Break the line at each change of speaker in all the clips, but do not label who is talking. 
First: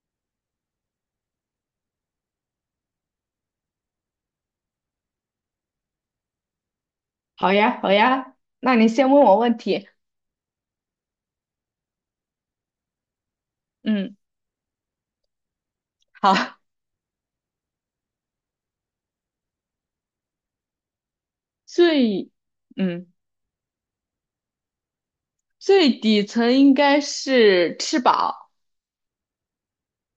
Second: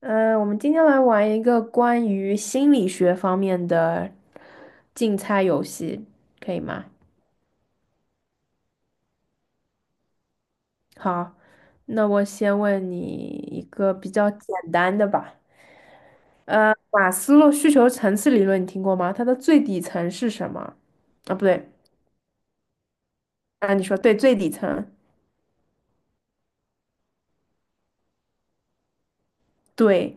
我们今天来玩一个关于心理学方面的竞猜游戏，可以吗？
好呀，好呀，那你先问我问题。
好，那我先问你一个比
嗯，
较简单的吧。
好，
马斯洛需求层次理论你听过吗？它的最底层是什么？啊，不对，
最，嗯，
啊，你说对，最底层，
最底层应该是吃饱，
对，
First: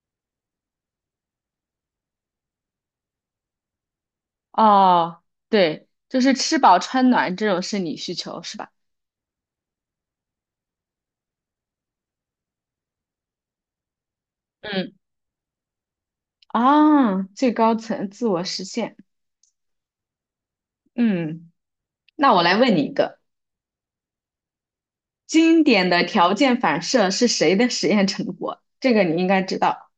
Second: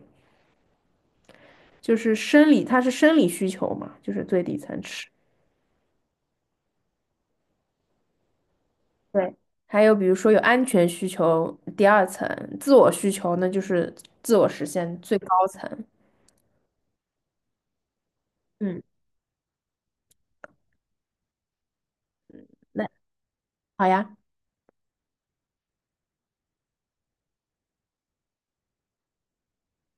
就是生理，它是生理需求嘛，就是最底层吃。
哦，对，就是吃饱穿暖这种是你需求是吧？
对。还有比如说有安全需求，第二层；自我需求那就是自我实
嗯
现最高层。
啊，最高层自我实
嗯，
现。嗯，那我来问你
那
一个，
好呀，
经典的条件反射是谁的实验成果？这个你应该知道，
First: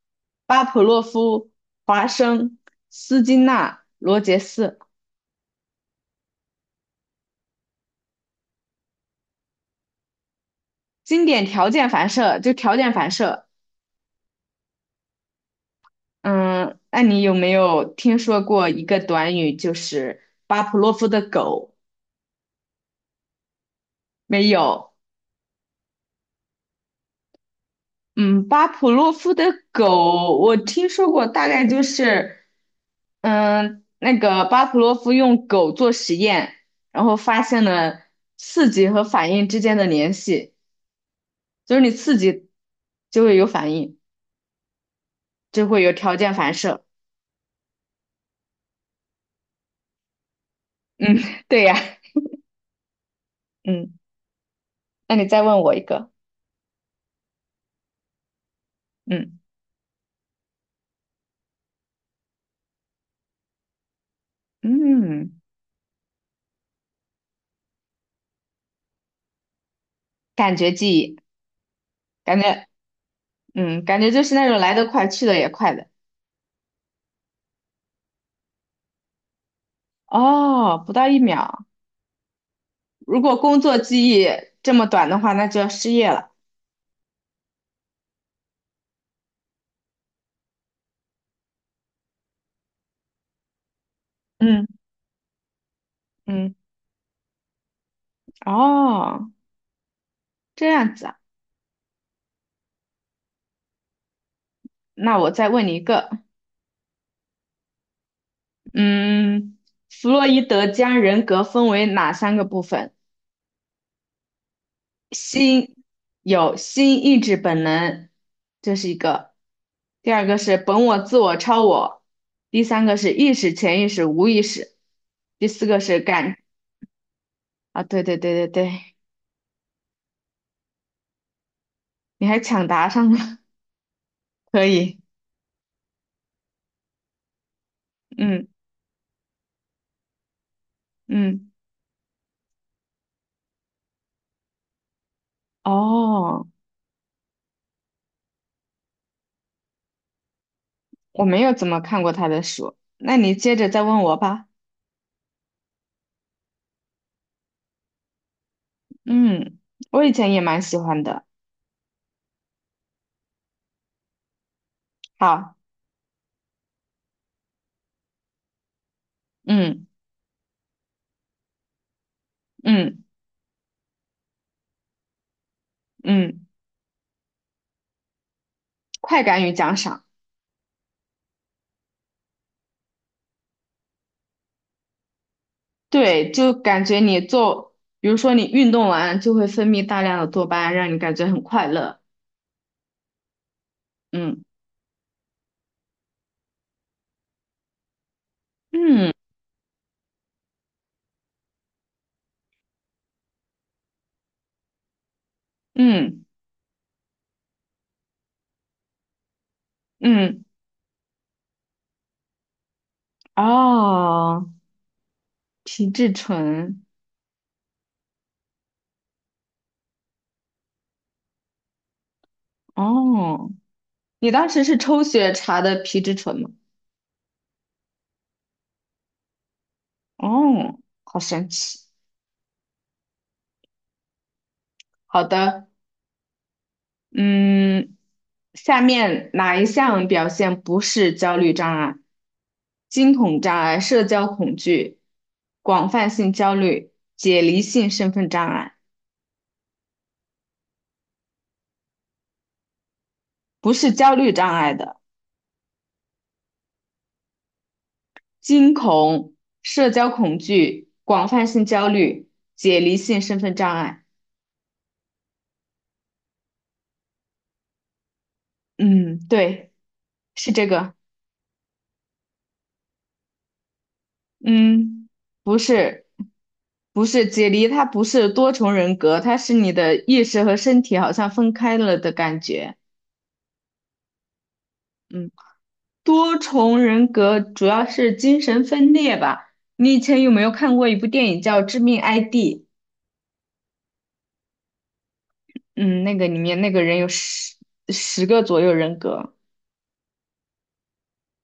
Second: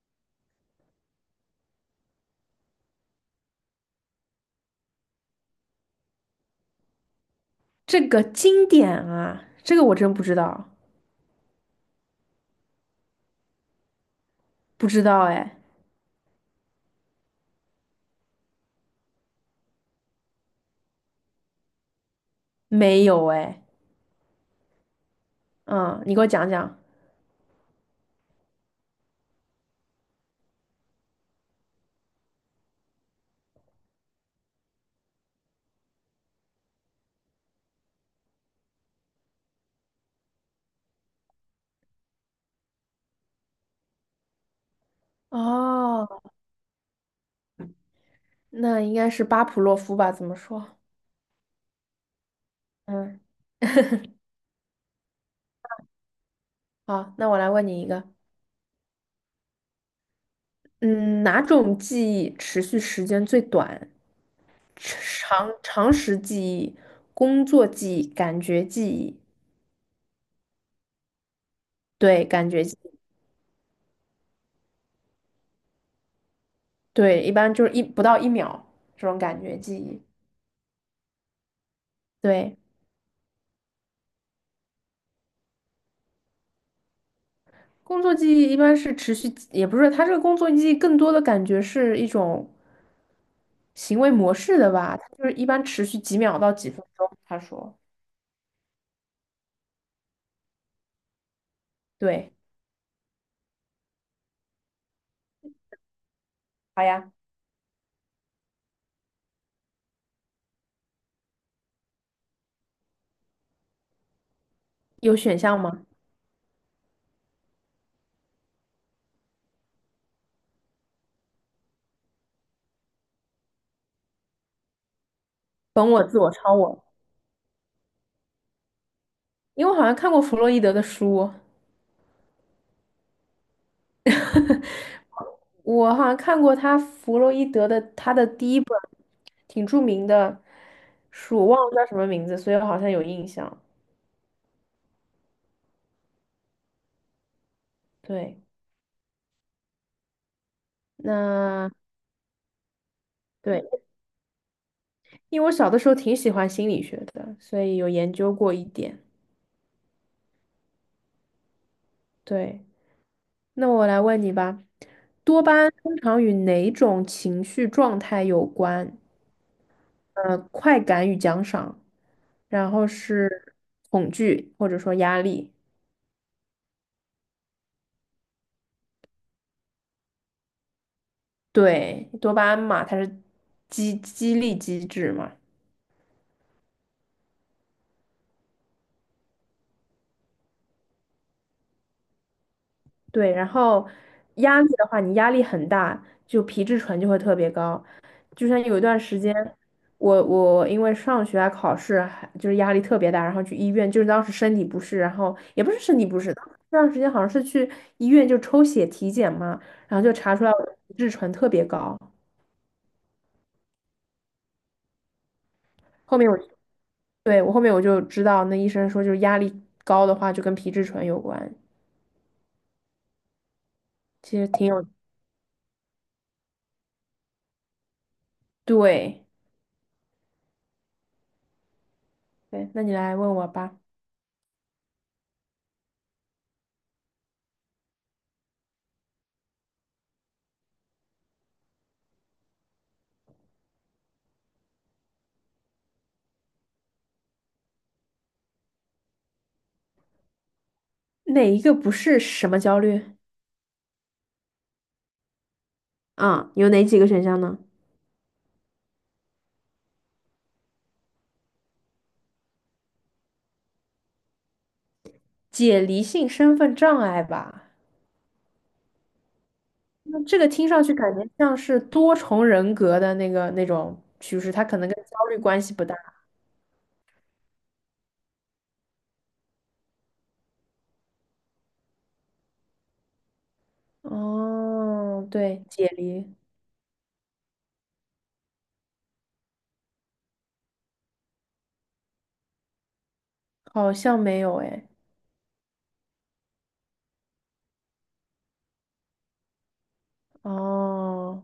巴甫洛夫、华生、斯金纳、罗杰斯。
这个经典啊，这个我真不知道，
经典条件反射，就条件反射。
不知道哎，
嗯，那你有没有听说过一个短语，就是巴甫洛夫的狗？
没有哎，
没有。
嗯，你给我讲讲。
嗯，巴甫洛夫的狗，我听说过，大概就是，嗯，那个巴甫洛夫用狗做实验，然后发现了刺激和反应之间的联系，就是你刺激就会有反应，就会有
哦，
条件反射。
那应该是巴甫洛夫吧？怎么说？
嗯，对呀。
嗯，
嗯，那你再问我一个。
好，那我来问你一个，
嗯。
嗯，哪种记忆持续时间最短？
嗯，
长常识记忆、工作记忆、感觉记忆，
感觉记忆，
对，
感
感觉
觉，
记忆
嗯，感觉就是那种来得快，去得也快的。
对，一般就是不到一秒这种感觉记忆，
哦，不到一秒。
对。
如果工作记忆这么短的话，那就要失业了。
工作记忆一般是持续，也不是，它这个工作记忆更多的感觉是一种行为模式
嗯，
的吧，它就是一般持续几秒到
嗯，
几分钟。他说，
哦，这样子啊。
对，
那我再问你一个，
好呀，
嗯，弗洛伊德将人格分为哪三个部分？
有选项
心
吗？
有心意志本能，这是一个；第二个是本我、自我、超我；第三个是意识、潜意识、无意识；第四个
本
是
我、自我、超我，
啊，对对对对对，
因为我好像看过弗洛伊德的书，
你还抢答上了，可 以，
我好像看过弗洛伊德的他的
嗯
第一本挺著名的书，我
嗯，
忘了叫什么名字，所以我好像有印象。
哦，
对，
我没有怎
那
么看过他的书，那你接着
对。
再问我吧。
因为我小的时候挺喜欢心理学的，所以有研究过一点。
嗯，我以前也蛮喜欢的。
对，那我来问你吧，多巴
好，
胺通常与哪种情绪状态有关？
嗯
快感与奖赏，然后
嗯
是恐惧或者说压力。
嗯，快感与奖赏。
对，多巴胺嘛，它是激励机制嘛，
对，就感觉你做，比如说你运动完就会分泌大量的多巴胺，让你感觉很快乐。
对，然后
嗯
压力的话，你压力很大，就皮质醇就会特别高。就像有一段
嗯
时间，我因为上学啊、考试还就是压力特别大，然后去医院，就是当时身体不适，然后也不是身体不
嗯
适，当时那段时间好像是去医院就抽血体检嘛，然后就查
嗯，
出来我的皮质醇特别高。
哦，皮质
后面我
醇，
对我后面我就知道，那医生说就是压力高的话就跟皮质醇有关，
哦，你
其实
当时
挺
是
有
抽血查的皮质醇吗？
对
哦，好神奇。
对。那你来问我吧，
好的，嗯，下面哪一项表现不是焦虑障碍？惊恐障碍、社交恐惧、广泛性焦虑、解离性身份障碍。
哪一个不是什么焦虑？
不是焦虑障碍的，
啊，有哪几个选项呢？
惊恐、社交恐惧、广泛性焦虑、解离性身份障碍。
解离性身份障碍吧。
嗯，对，
那这个
是这
听上
个。
去感觉像是多重人格的那个那种趋势，它可能跟
嗯，
焦虑
不
关系不大。
是，不是解离，它不是多重人格，它是你的意识和身体好像分开了的感觉。
哦，
嗯，
对，解离
多重人格主要是精神分裂吧。你以前有没有看过一部电影叫《致命 ID》？
好像没有哎。
嗯，那个里面那个人有十个左右人格。
哦，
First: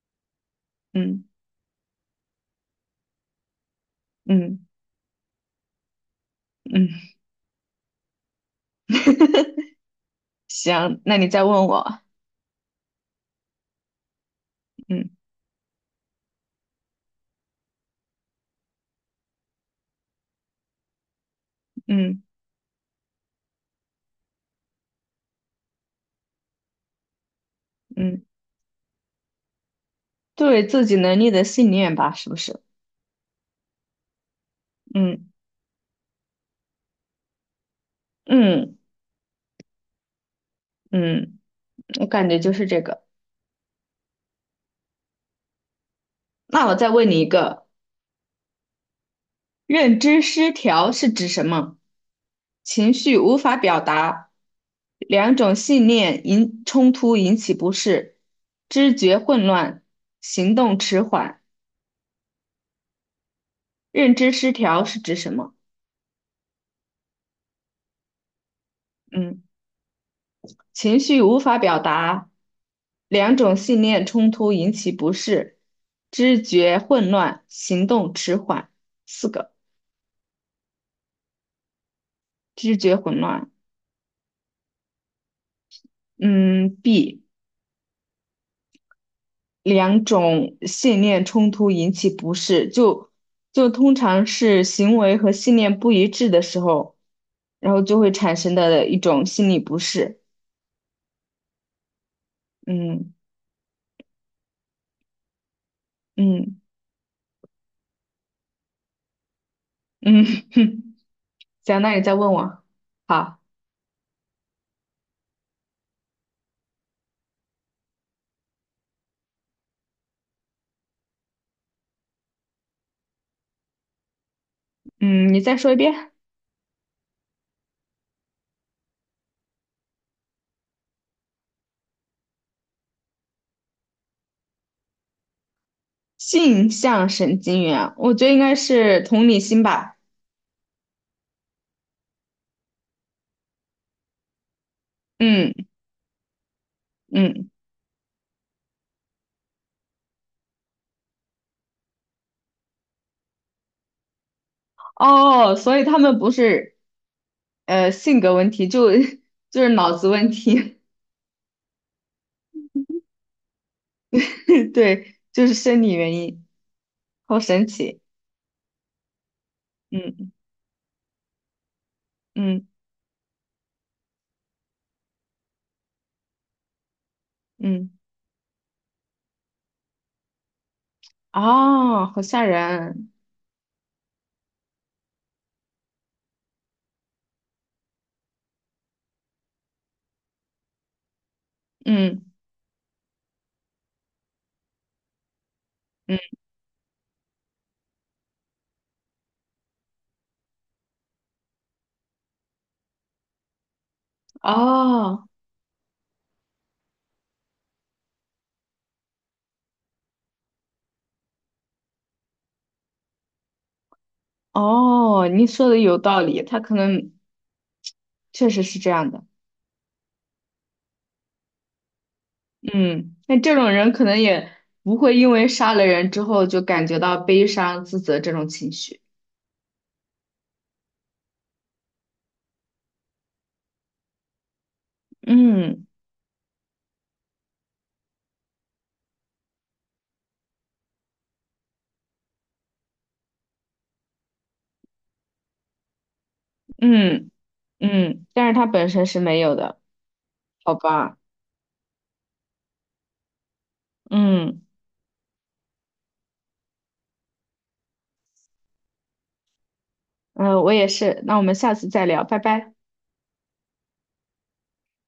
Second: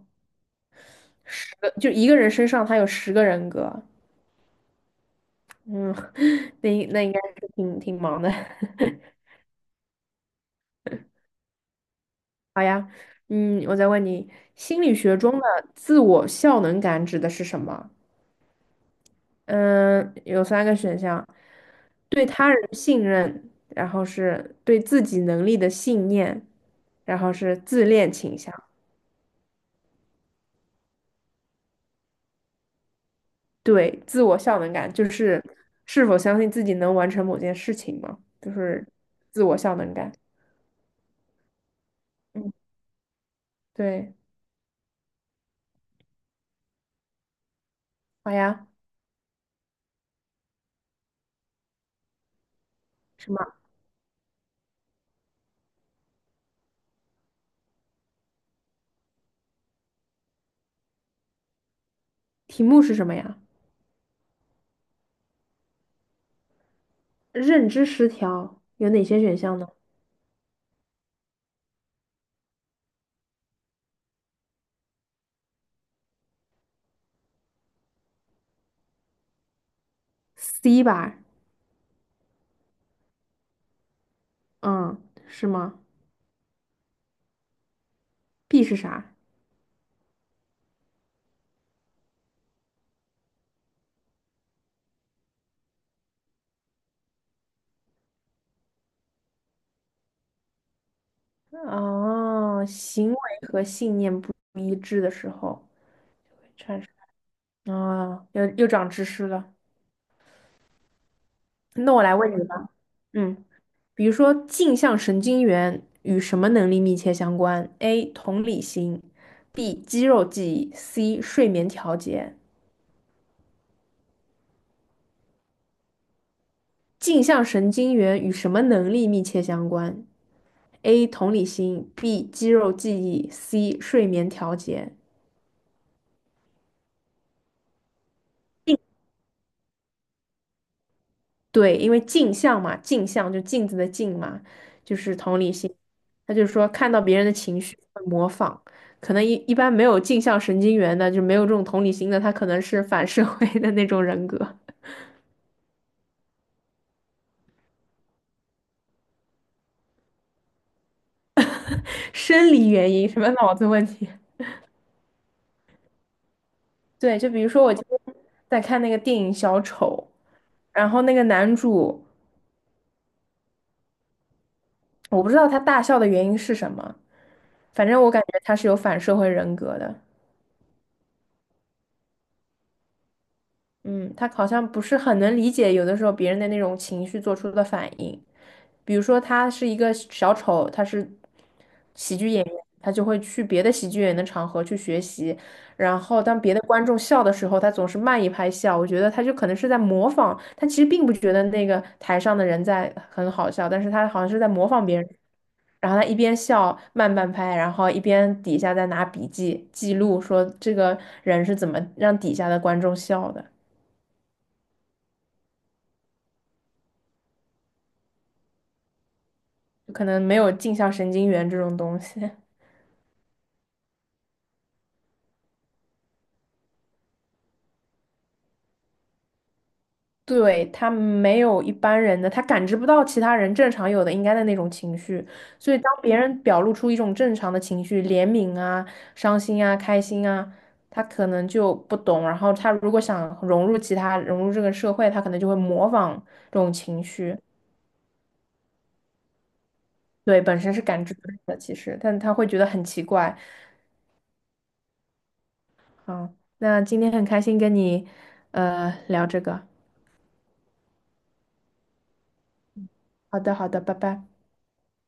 嗯。
十个就一个人身上他有十个人格。
嗯
嗯，那
嗯，
那应该是挺忙的。
行，那你再问我，
嗯，我再问你，心理
嗯
学中的自我效能感指的是什么？嗯，有三个选项：
嗯
对他人信任，然后是对自己能力的信念，然后是自恋
嗯，
倾向，
对自己能力的信念吧，是不是？
对自我效能感，就
嗯
是是否相信自己能完成某件事情嘛，就
嗯
是自我效能感。
嗯，我感觉就
嗯，
是这个。
对，
那我再问你一个，
好呀。
认知失调是指什么？情绪
什
无
么？
法表达，两种信念冲突引起不适，知觉混乱，行动迟缓。
题目是什么呀？
认知失调是指什么？
认知失调有哪些选
嗯。
项呢
情绪无法表达，两种信念冲突引起不适，知觉混乱，行动迟缓。四个，
？C 吧，
知觉混乱。
嗯，是吗
嗯，B，
？B 是啥？
两种信念冲突引起不适，就通常是行为和信念不一致的时候，然后就会产生的一种心理不适。
哦，行
嗯
为和信念不一致的时候。
嗯
产生啊，又长知识了。
嗯，行，那
那
你
我
再
来问
问
你
我。
吧，
好，
嗯，比如说镜像神经元与什么能力密切相关？A. 同理心，B. 肌肉记忆，C. 睡眠调节。
嗯，你再说一遍。
镜像神经元与什么能力密切相关？A. 同理心，B. 肌肉记忆，C. 睡眠调节。
性向神经元，我觉得应该是同理心吧。
对，因为镜像嘛，镜像就镜子的镜嘛，就是同
嗯
理心。他就说看到别人的
嗯，
情绪会模仿，可能一般没有镜像神经元的，就没有这种同理心的，他可能是反社会的那种人格，
哦，所以他们不是性格问题，就 就是脑子问题，
生理原因，什么脑子问题。
对，就是生理原因，
对，就
好
比如说
神
我今天
奇。
在看那个电影《小丑》，
嗯
然后那个男主，
嗯
我不知道他大笑的原因是什么，反
嗯，
正我感觉他是有反社会人格的。
哦，好吓人。
嗯，他好像不是很能理解有的时候别人的那种情绪做出的反应，比如说他是一个小丑，他是喜
嗯
剧演员，他就会去别的喜剧演员的场合去学习，然
嗯，
后当别的观众笑的时候，他总是慢一拍笑，我觉得他就可能是在模仿，他其实并不觉得那个台上的人在很好笑，但是他好像是在模仿别人，
哦
然后他一边笑慢半拍，然后一边底下在拿笔记记录说这个人是怎么让底下的观众笑的。
哦，你说的有道理，他可能确实是这样的。
就可能没有镜像神经元这种东西，
嗯，那这种人可能也不会因为杀了人之后就感觉到悲伤、自责这种情绪。
对，他没有一般人的，他感知不到其他人正常有的应该的那种情绪，所以
嗯
当别人表露出一种正常的情绪，怜悯啊、伤心啊、开心啊，他可能就不懂，然后他如果想融入其他、融入这个社会，他可能就会模仿这种情
嗯
绪，
嗯，但是他本身是没有的，
对，本身
好
是感知
吧？
不到的，其实，但他会觉得很奇怪。
嗯
好，那今天很开心跟你聊这个，
嗯，我也是。那我们下次再聊，拜拜。
好的，好的，拜拜。